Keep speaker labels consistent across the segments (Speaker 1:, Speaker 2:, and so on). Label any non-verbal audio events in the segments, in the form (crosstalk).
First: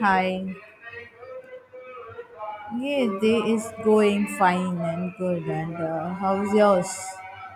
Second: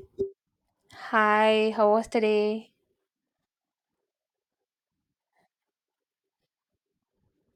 Speaker 1: Hi.
Speaker 2: Hi, how was the day?
Speaker 1: Yes, day is going fine and good. And how's yours?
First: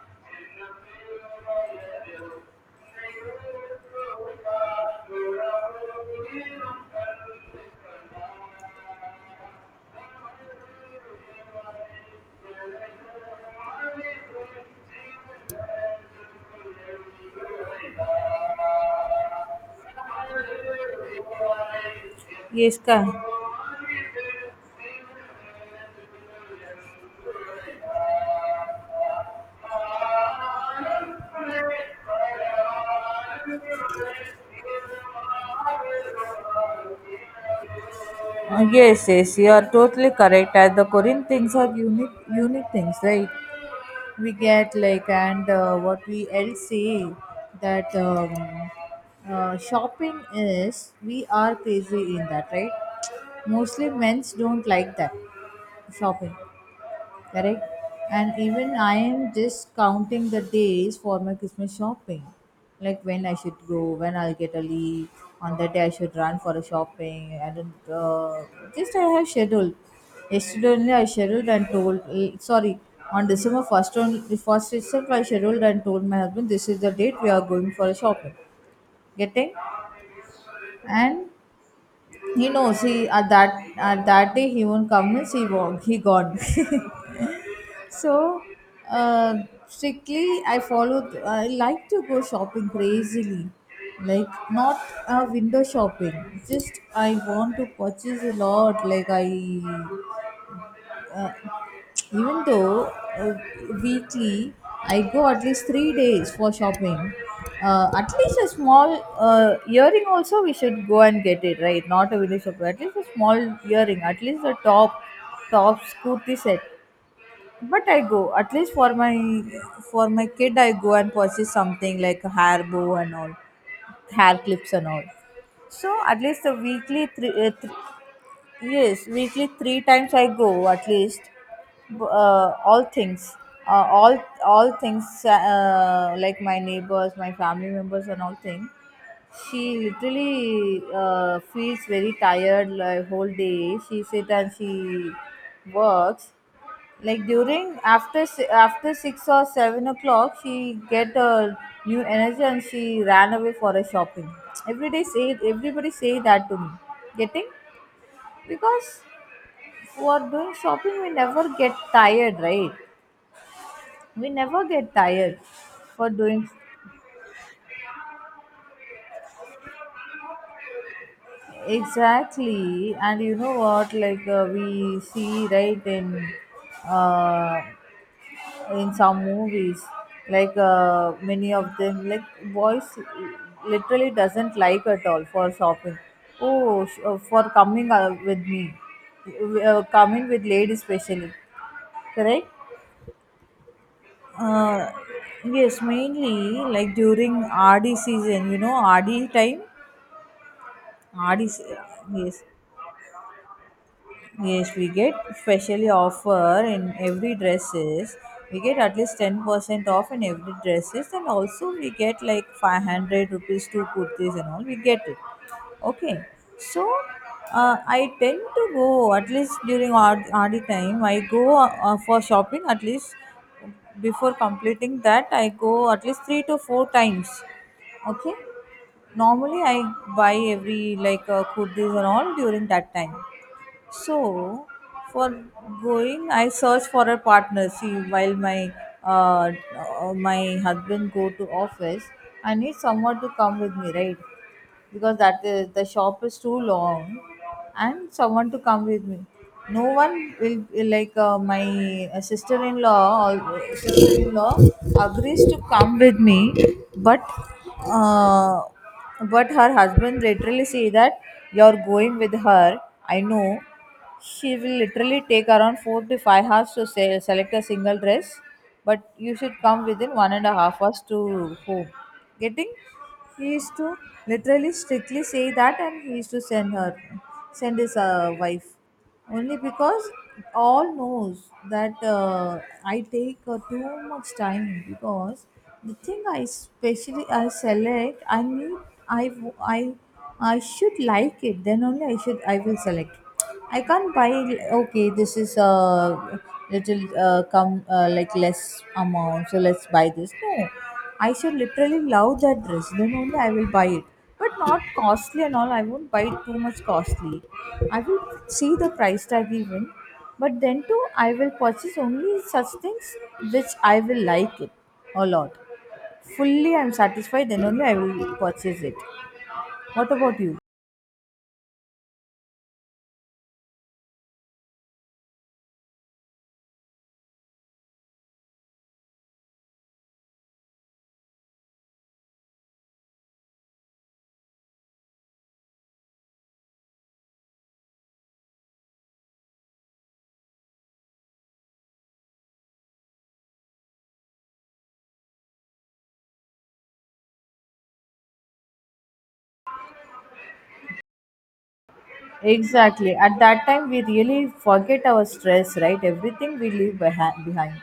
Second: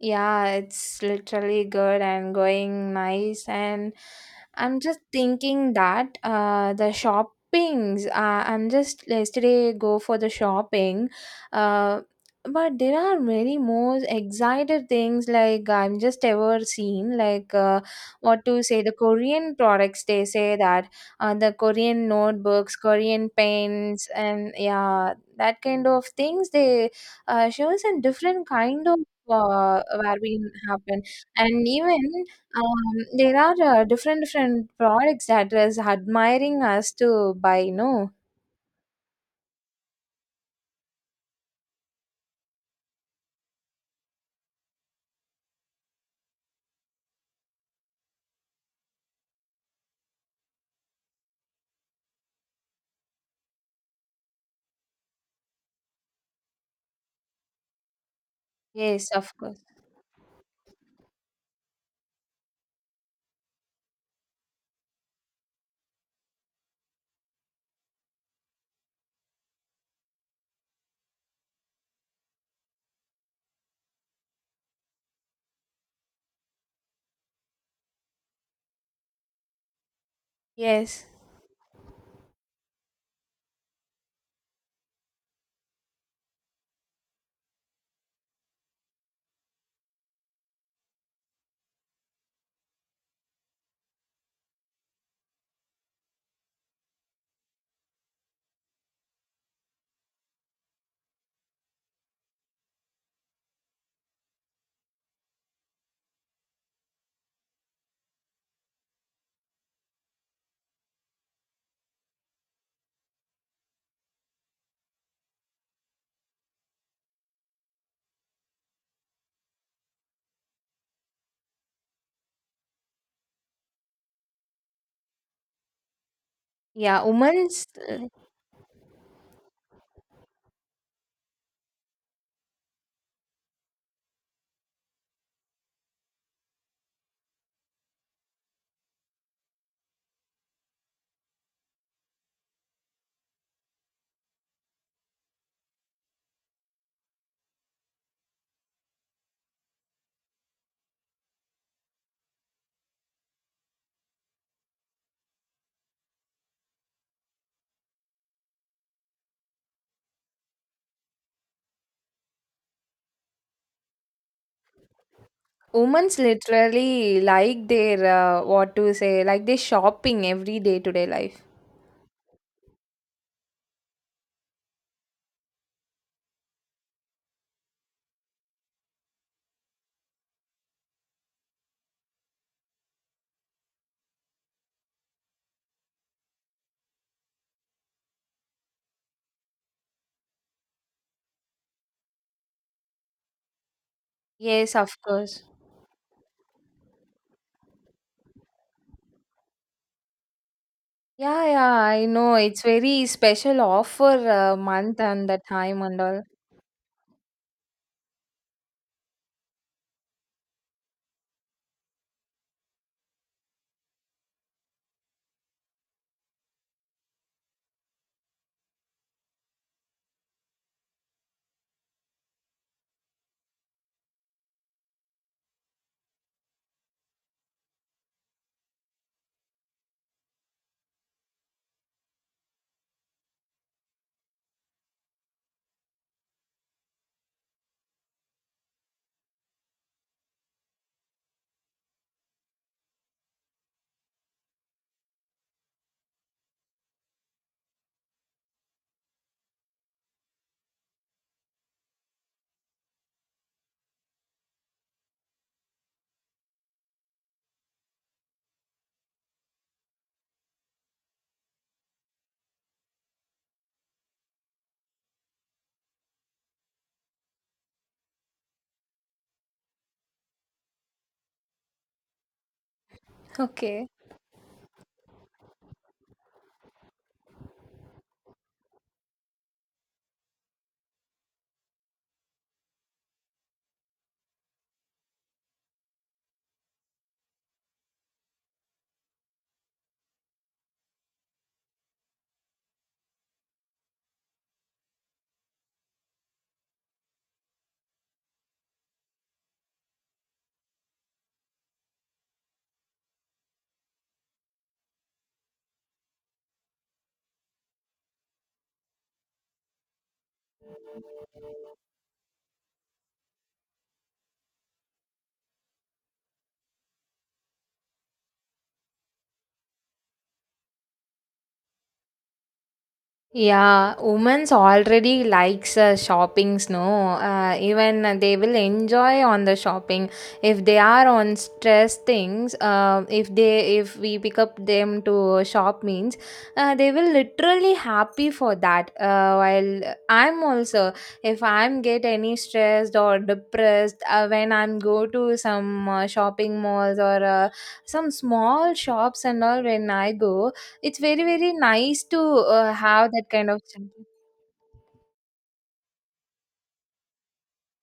Speaker 2: Yeah, it's literally good and going nice. And I'm just thinking that the shoppings, I'm just yesterday go for the shopping. Uh, but there are many more excited things like I'm just ever seen like what to say the Korean products, they say that the Korean notebooks,
Speaker 1: Yes,
Speaker 2: Korean pens, and yeah, that kind of things they shows in different kind of where we happen, and even there are different different products that is admiring us to buy, no?
Speaker 1: yes, yes, you are totally correct. As the Korean things are unique, unique things, right? We get like, and what we else say that shopping is, we are crazy in that, right? Mostly men's don't like that shopping. Correct. And even I
Speaker 2: Yes,
Speaker 1: am
Speaker 2: of course.
Speaker 1: just counting the days for my Christmas shopping, like when I should go, when I'll get a leave. On that day I should run for a shopping and uh, just I have scheduled. Yesterday only I scheduled and told, sorry, on December 1st, on the first itself I scheduled and told my husband, this is the date we are going for a shopping. Getting?
Speaker 2: Yes.
Speaker 1: And he knows, he at that day he won't come means he won't, he gone (laughs) So, uh, strictly, I follow. I like to go shopping crazily, like not window shopping. Just I want to purchase a lot. Like I, even though, uh, weekly, I go at least 3 days for shopping. At least a small earring also we should go and get it, right? Not a window shopping. At least a small earring. At least a top, scooty set. But I go at least for my kid I go and purchase something like a hair bow and all, hair clips and all. So at least a
Speaker 2: Yeah,
Speaker 1: weekly three, uh,
Speaker 2: women's
Speaker 1: th- Yes, weekly three times I go at least. All things, uh, all things, like my neighbors, my family members and all things. She literally feels very tired, like whole day she sit and she works. Like during after 6 or 7 o'clock she get a new energy and she ran away for a shopping, every day say, everybody say that to me. Getting? Because for doing shopping we never get tired, right? We never get tired. For
Speaker 2: women's
Speaker 1: doing,
Speaker 2: literally like their, what to say, like they shopping every day to day life.
Speaker 1: exactly. And you know what, like we see, right, in uh, in some movies, like many of them, like boys literally doesn't like at all for shopping. Oh, for coming with me, coming with ladies especially. Correct.
Speaker 2: Yes,
Speaker 1: uh,
Speaker 2: of course.
Speaker 1: yes, mainly, like during RD season, RD time. rd
Speaker 2: Yeah,
Speaker 1: se-
Speaker 2: yeah, I
Speaker 1: yes.
Speaker 2: know. It's very special offer
Speaker 1: Yes, we
Speaker 2: month
Speaker 1: get
Speaker 2: and the time
Speaker 1: specially
Speaker 2: and all.
Speaker 1: offer in every dresses. We get at least 10% off in every dresses and also we get like 500 rupees to kurtis and all. We get it. Okay. So, I tend to go at least during RD time. I go for shopping at least before completing that. I go at least three to four times. Okay. Normally I buy every, like kurtis and all during that time. So, for going, I search for a partner. See, while uh, my husband go to office, I need someone to come with me, right? Because that is, the shop is too long, and someone to come with me. No one will like, my sister-in-law or sister-in-law agrees to come with me, but. Uh, but her husband literally say that, "You're going with her. I know. She will literally take around 4 to 5 hours to select a single dress, but you should come within 1.5 hours to home." Getting?
Speaker 2: (laughs)
Speaker 1: He used
Speaker 2: Okay.
Speaker 1: to literally strictly say that, and he used to send her, send his wife only, because all knows that I take too much time, because the thing I specially, I select, I need, I w- I should like it, then only I will select. I can't buy, okay, this is a little come like less amount, so let's buy this, no. I should literally love that dress, then only I will buy it, but not costly and all. I won't buy too much costly. I will see the price tag even, but then too, I will purchase only such things which I will like it a lot. Fully, I'm satisfied. Then only I will purchase it. What about you?
Speaker 2: Yeah, women's already likes shoppings, no? Even they will enjoy on the shopping. If they are on stress things, if we pick up them to shop means, they will literally happy for that. While I'm also, if I'm get any stressed or depressed, when I'm go to some shopping malls or some small shops and all, when I go, it's very, very nice to have
Speaker 1: Exactly.
Speaker 2: that
Speaker 1: At
Speaker 2: kind of
Speaker 1: that time, we
Speaker 2: something.
Speaker 1: really forget our stress, right? Everything we leave behind.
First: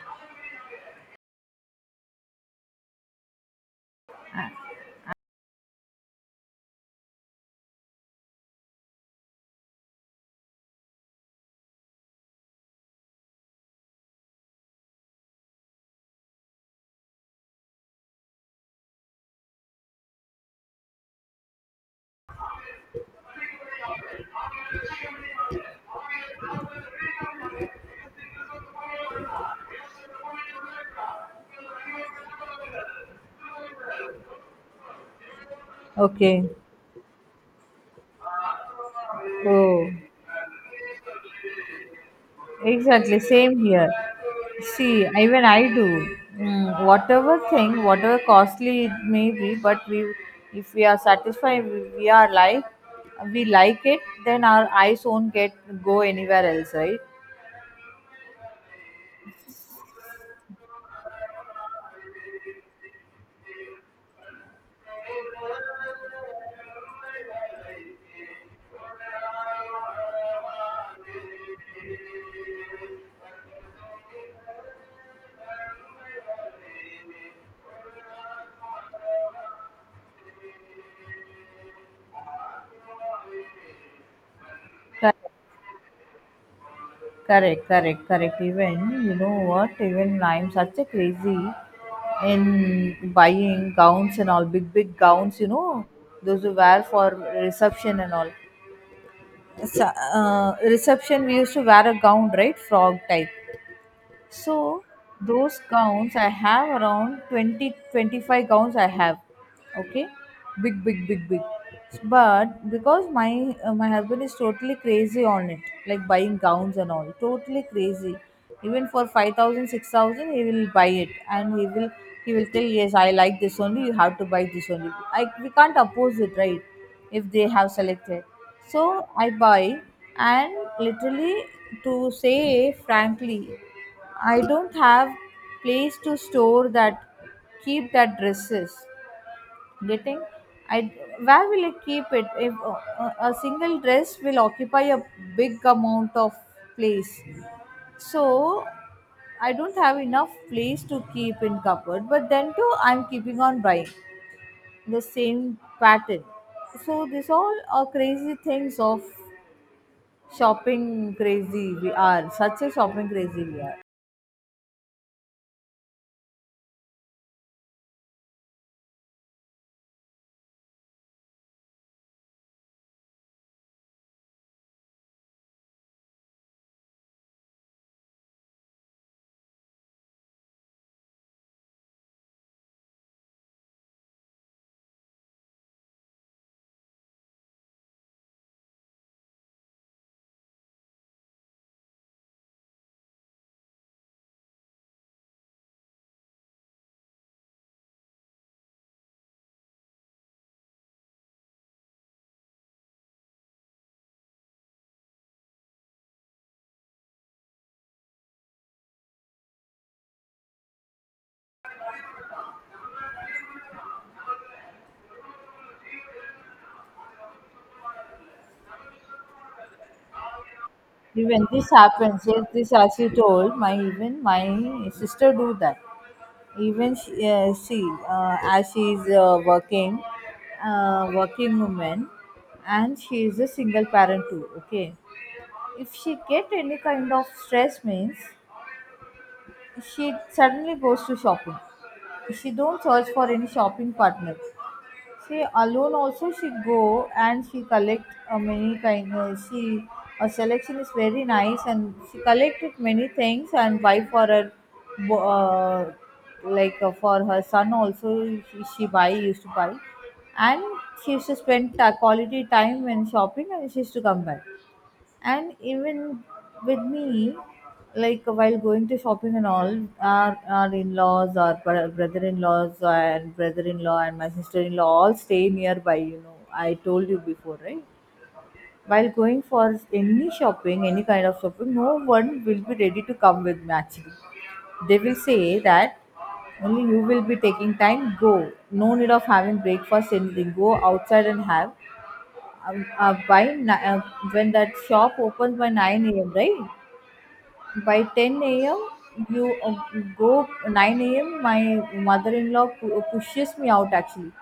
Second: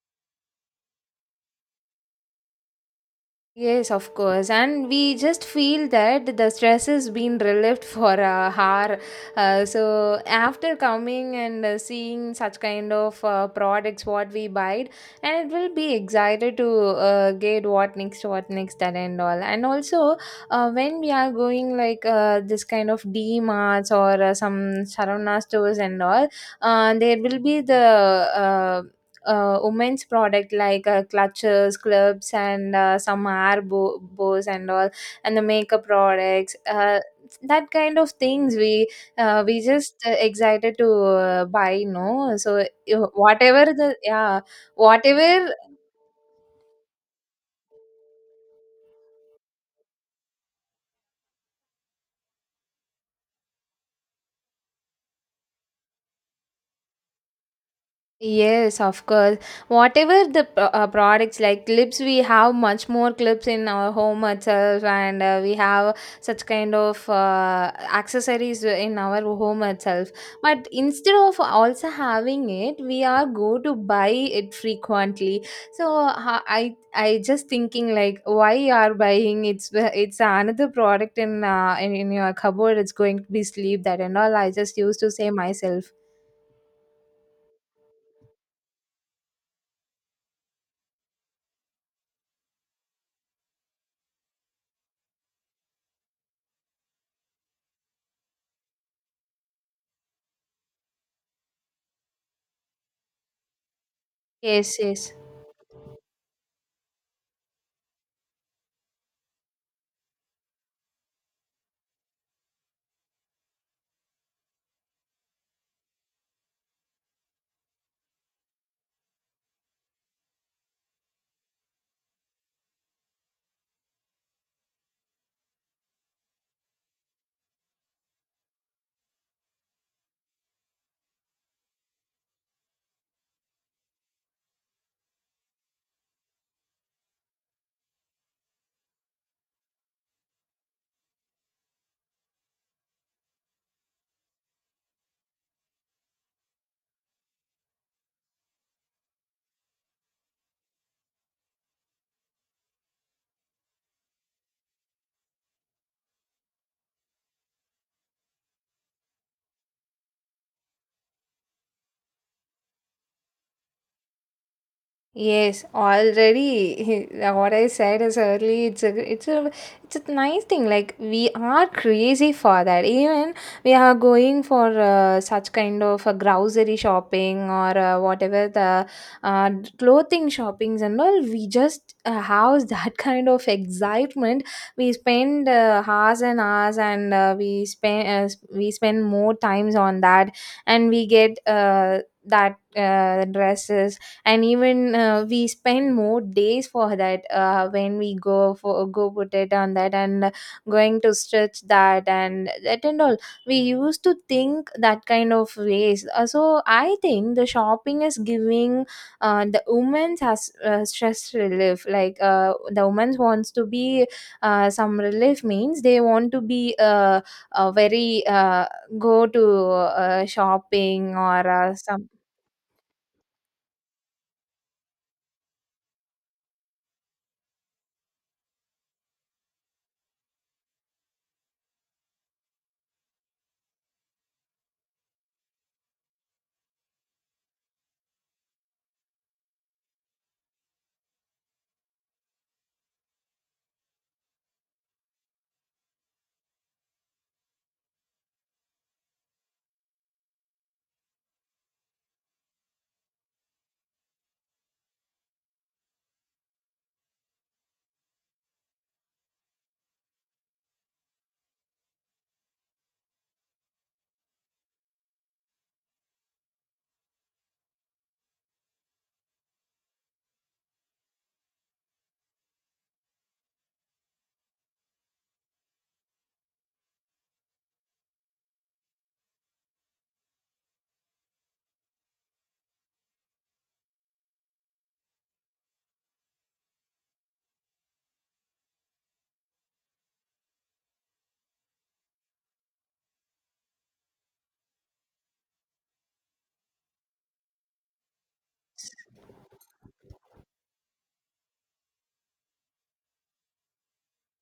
Speaker 2: Yes, of course. And we just feel that the stress has been relieved (laughs) for a hour. So, after coming and seeing such kind of products, what we buy, and it will be excited to get what next, that and all. And also, when we are going like this kind of D marts or some Sarana stores and all, there will be the women's product, like clutches clubs and some bows and all and the makeup
Speaker 1: Okay.
Speaker 2: products, that kind of things we
Speaker 1: Oh.
Speaker 2: just excited to buy, no? So
Speaker 1: Exactly, same
Speaker 2: whatever
Speaker 1: here.
Speaker 2: the, yeah,
Speaker 1: See, even
Speaker 2: whatever.
Speaker 1: I do. Whatever thing, whatever costly it may be, but we, if we are satisfied, we are like, we like it, then our eyes won't get, go anywhere else, right?
Speaker 2: Yes, of course. Whatever the products like clips, we have much more clips in our home itself, and we have such kind of accessories in our home itself. But instead of also having it, we are go to buy it frequently. So I just thinking like, why you are buying, it's another product in in your cupboard. It's going to be sleep that and all. I just used to
Speaker 1: Correct,
Speaker 2: say myself.
Speaker 1: correct, correct, correct. Even you know what? Even I'm such a crazy in buying gowns and all, big big gowns. You know, those who wear for reception and all. Reception we used to wear a gown, right? Frog type.
Speaker 2: Yes,
Speaker 1: So
Speaker 2: yes.
Speaker 1: those gowns I have around 20, 25 gowns I have. Okay? Big big big big. But because my husband is totally crazy on it, like buying gowns and all, totally crazy. Even for 5,000, 6,000, he will buy it, and he will tell, yes, I like this only, you have to buy this only. I We can't oppose it, right? If they have selected. So I buy and, literally to say frankly, I don't have place to store that, keep that dresses. Getting? I Where will I keep it? If a single dress will occupy a big amount of place, so I don't have enough place to keep in cupboard. But then too, I'm keeping on buying the same pattern. So this all are crazy things of shopping. Crazy we are. Such a shopping crazy we are.
Speaker 2: Yes, already (laughs) what I said is early. It's a nice thing. Like we are crazy for that. Even we are going for such kind of grocery shopping or whatever the uh, clothing shoppings and all. We just have (laughs) that kind of excitement. We spend hours and hours, and we spend more times on that, and we get that, dresses, and even we spend more days for that, when we go for go put it on that and going to stretch that and that and all. We used to think that kind of ways. So I think the shopping is giving the women's has stress relief, like the women's wants to be some relief means they want to be very, go to shopping or
Speaker 1: Even this
Speaker 2: some...
Speaker 1: happens, yes, this as you told, my even my sister do that. Even she as she is working, working woman, and she is a single parent too. Okay, if she get any kind of stress means she suddenly goes to shopping. She don't search for any shopping partner. She alone also, she go and she collect many kind, she, a selection is very nice, and she collected many things and buy for her, bo- uh, like for her son also, she buy used to buy. And she used to spend quality time when shopping, and she used to come back, and even with me. Like while going to shopping and all, our in-laws, our brother-in-laws and brother-in-law and my sister-in-law all stay nearby, you know, I told you before, right? While going for any shopping, any kind of shopping, no one will be ready to come with me actually. They will say that, only you will be taking time, go, no need of having breakfast, anything, go outside and have. um, uh, by ni- uh, when that shop opens by 9 a.m, right? By 10 a.m you go. 9 a.m my mother-in-law pushes me out actually.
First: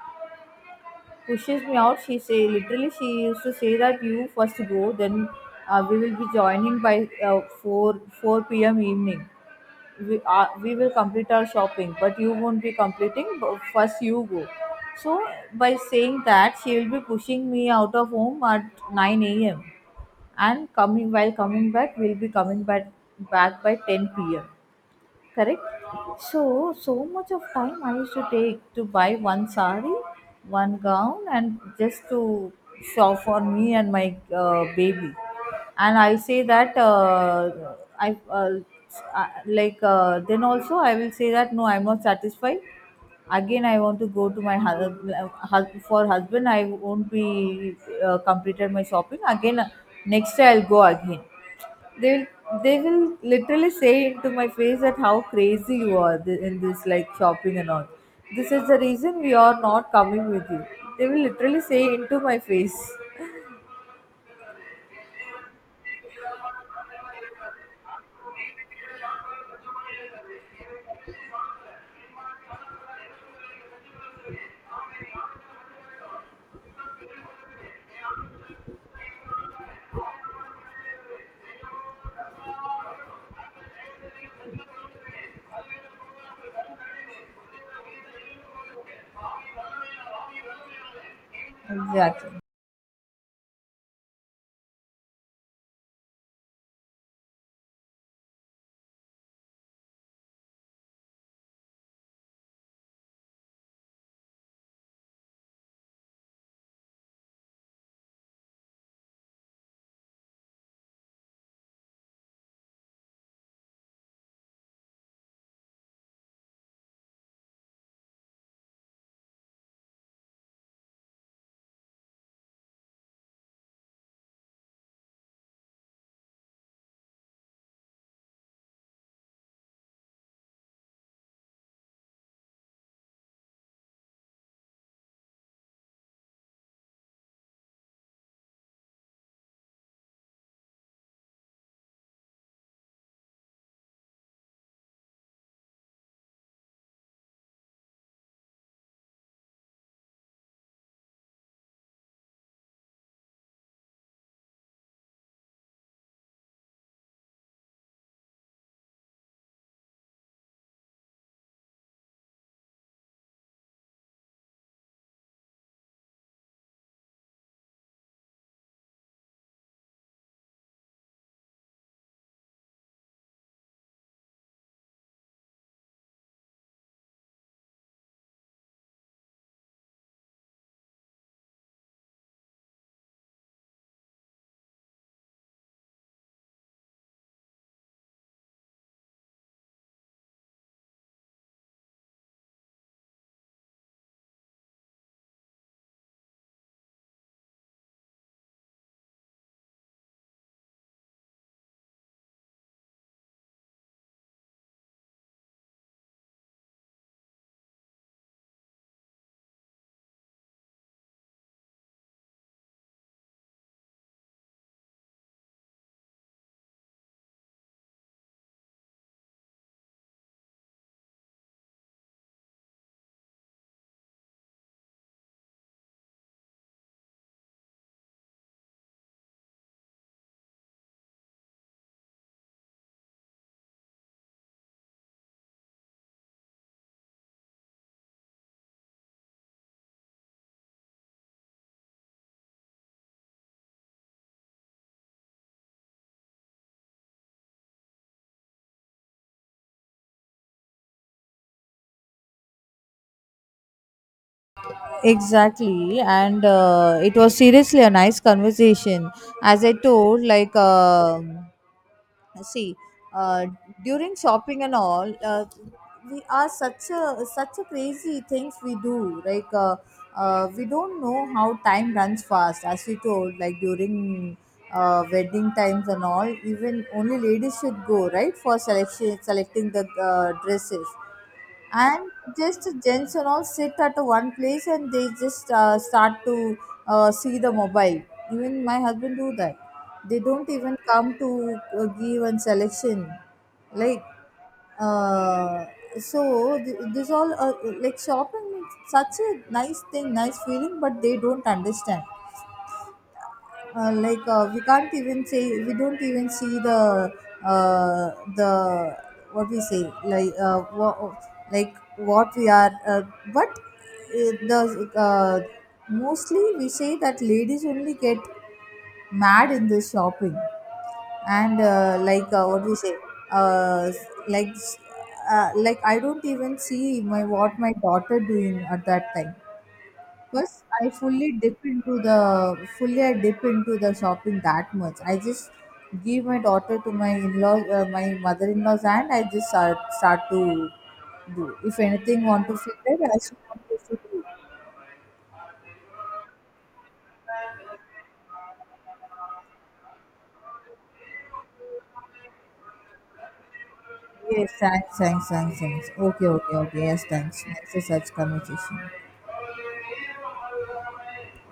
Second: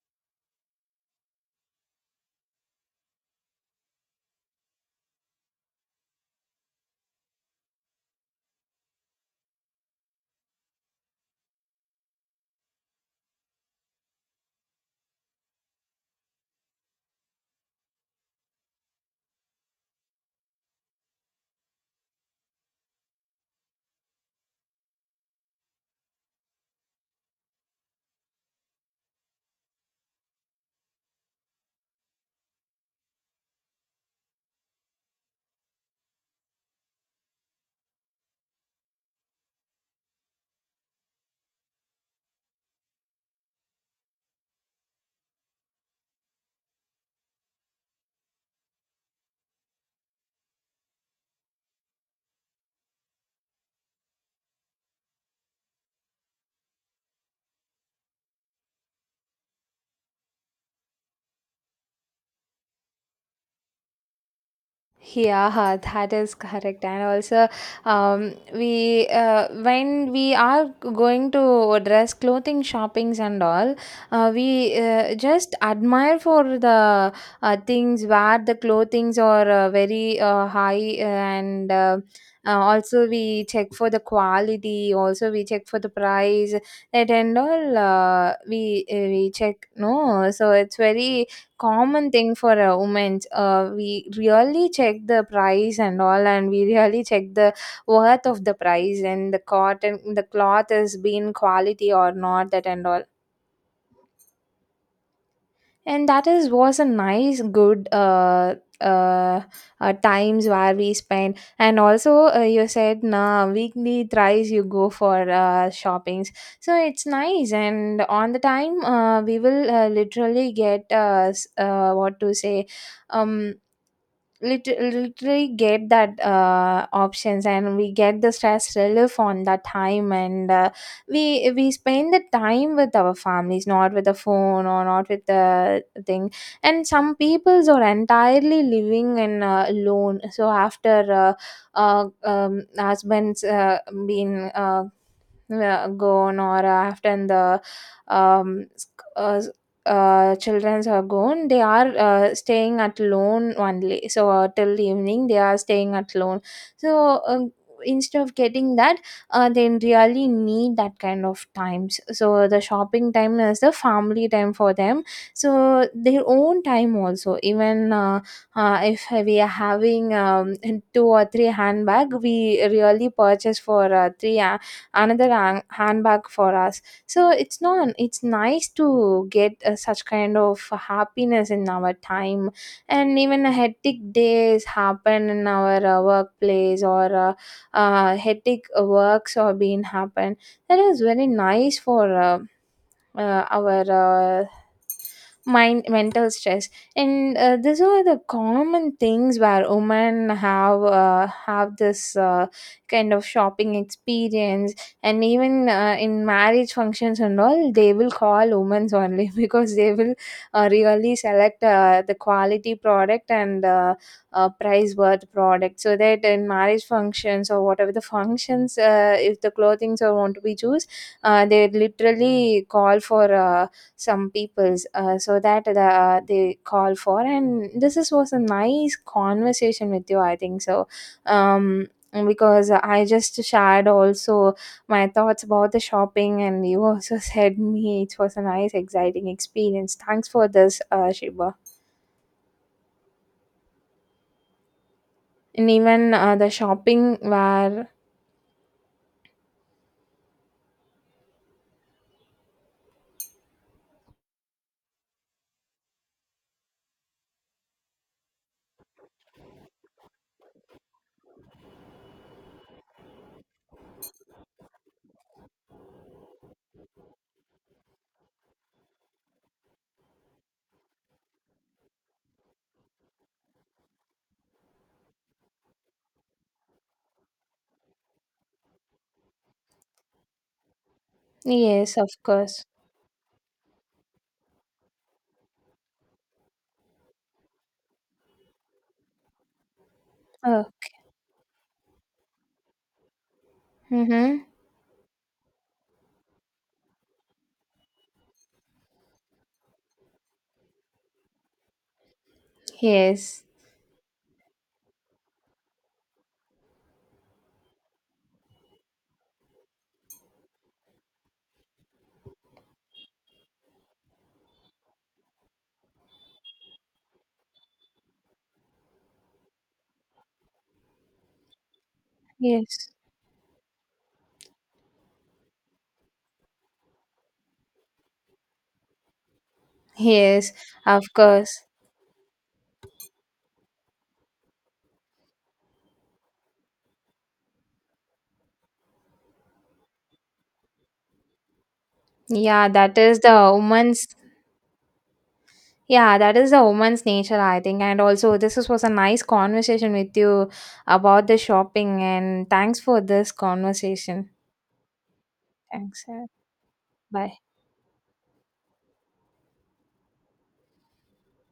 Speaker 1: Pushes me out. She say, literally she used to say that, you first go, then we will be joining by 4 p.m evening. We will complete our shopping, but you won't be completing, but first you go. So by saying that, she will be pushing me out of home at 9 a.m, and coming, while coming back, we'll be coming back by 10 p.m, correct? So so much of time I used to take to buy one sari, one gown, and just to shop for me and my baby. And I say that, I, uh, uh, like, then also I will say that, no, I'm not satisfied. Again I want to go, to my husband, for husband I won't be completed my shopping. Again, next day I'll go again. They will they will literally say to my face that, how crazy you are, in this, like shopping and all, this is the reason we are not coming with you. They will literally say into my face.
Speaker 2: Yeah, that is correct. And also, we when we are going to dress clothing shoppings and all, we just admire for the things where the clothings are very, high, and also we check for the quality, also we check for the price, that and all, we check, no? So it's very common thing
Speaker 1: Exactly.
Speaker 2: for a woman. We really check the price and all, and we really check the worth of the price and the cotton, the cloth has been quality or not, that and all. And that is was a nice, good, times where we spend. And also, you said nah, weekly thrice you go for shoppings, so it's nice. And on the time, we will literally get what to say. Um, Literally get that, options, and we get the stress relief on that time, and we spend the time with our families, not with the phone or not with the thing, and some peoples are entirely living in, alone. So after husbands been, gone, or after the um, sc- uh, childrens are gone, they are staying at lone only. So till evening, they are staying at lone. So instead of getting that, they really need that kind of times. So the shopping time is the family time for them. So their own time also. Even if we are having, two or three handbag, we really purchase for three, handbag for us, so it's not, it's nice to get such kind of happiness in our time. And even a hectic days happen in our workplace or hectic works or being happen, that is very nice for our mind mental stress. And these are the common things where women have this kind of shopping experience. And even in marriage functions and all, they will call women only (laughs) because they will really select the quality product and price worth product, so that in marriage functions or whatever the functions, if the clothings are want to be choose, they literally call for some peoples, so that the, they call for. And this is, was a nice conversation with you, I think so. um because I just shared also my thoughts about the shopping, and you also (laughs) said me it was a nice exciting experience. Thanks for this, Shiba. And even the shopping where...
Speaker 1: Exactly, and it was seriously a nice conversation. As I told, like. See, uh, during shopping and all, we are such a crazy things we do, like we don't know how time runs fast. As we told, like during wedding times and all, even only ladies should go, right, for selection selecting the dresses.
Speaker 2: Yes,
Speaker 1: And
Speaker 2: of course.
Speaker 1: just gents and all sit at one place, and they just start to see the mobile. Even my husband do that. They don't
Speaker 2: Oh.
Speaker 1: even come to give and selection. Like
Speaker 2: Mm-hmm.
Speaker 1: uh, so, this all, like shopping is such a nice thing, nice feeling, but they don't understand.
Speaker 2: Yes.
Speaker 1: Like we can't even say, we don't even see uh, the, what we say, like like what we are, but the, uh, mostly we say that ladies only get mad in this shopping. And like what we
Speaker 2: Yes.
Speaker 1: say, uh, like, like I don't even see my what my daughter doing at that time.
Speaker 2: Yes,
Speaker 1: First, I
Speaker 2: of
Speaker 1: fully dip
Speaker 2: course.
Speaker 1: into the fully I dip into the shopping, that much. I just give my daughter to my in-law, my mother-in-law's hand. I just start to do. If anything want to
Speaker 2: Yeah,
Speaker 1: fit
Speaker 2: that
Speaker 1: it, I
Speaker 2: is the
Speaker 1: should want to fit
Speaker 2: woman's.
Speaker 1: it.
Speaker 2: Yeah, that is the woman's nature, I think. And also, this is, was a nice conversation with you about the shopping. And thanks for this conversation.
Speaker 1: Yes, thanks, thanks, thanks, thanks.
Speaker 2: Thanks. Yeah.
Speaker 1: Okay, okay, okay. Yes,
Speaker 2: Bye.
Speaker 1: thanks. Next is such conversation.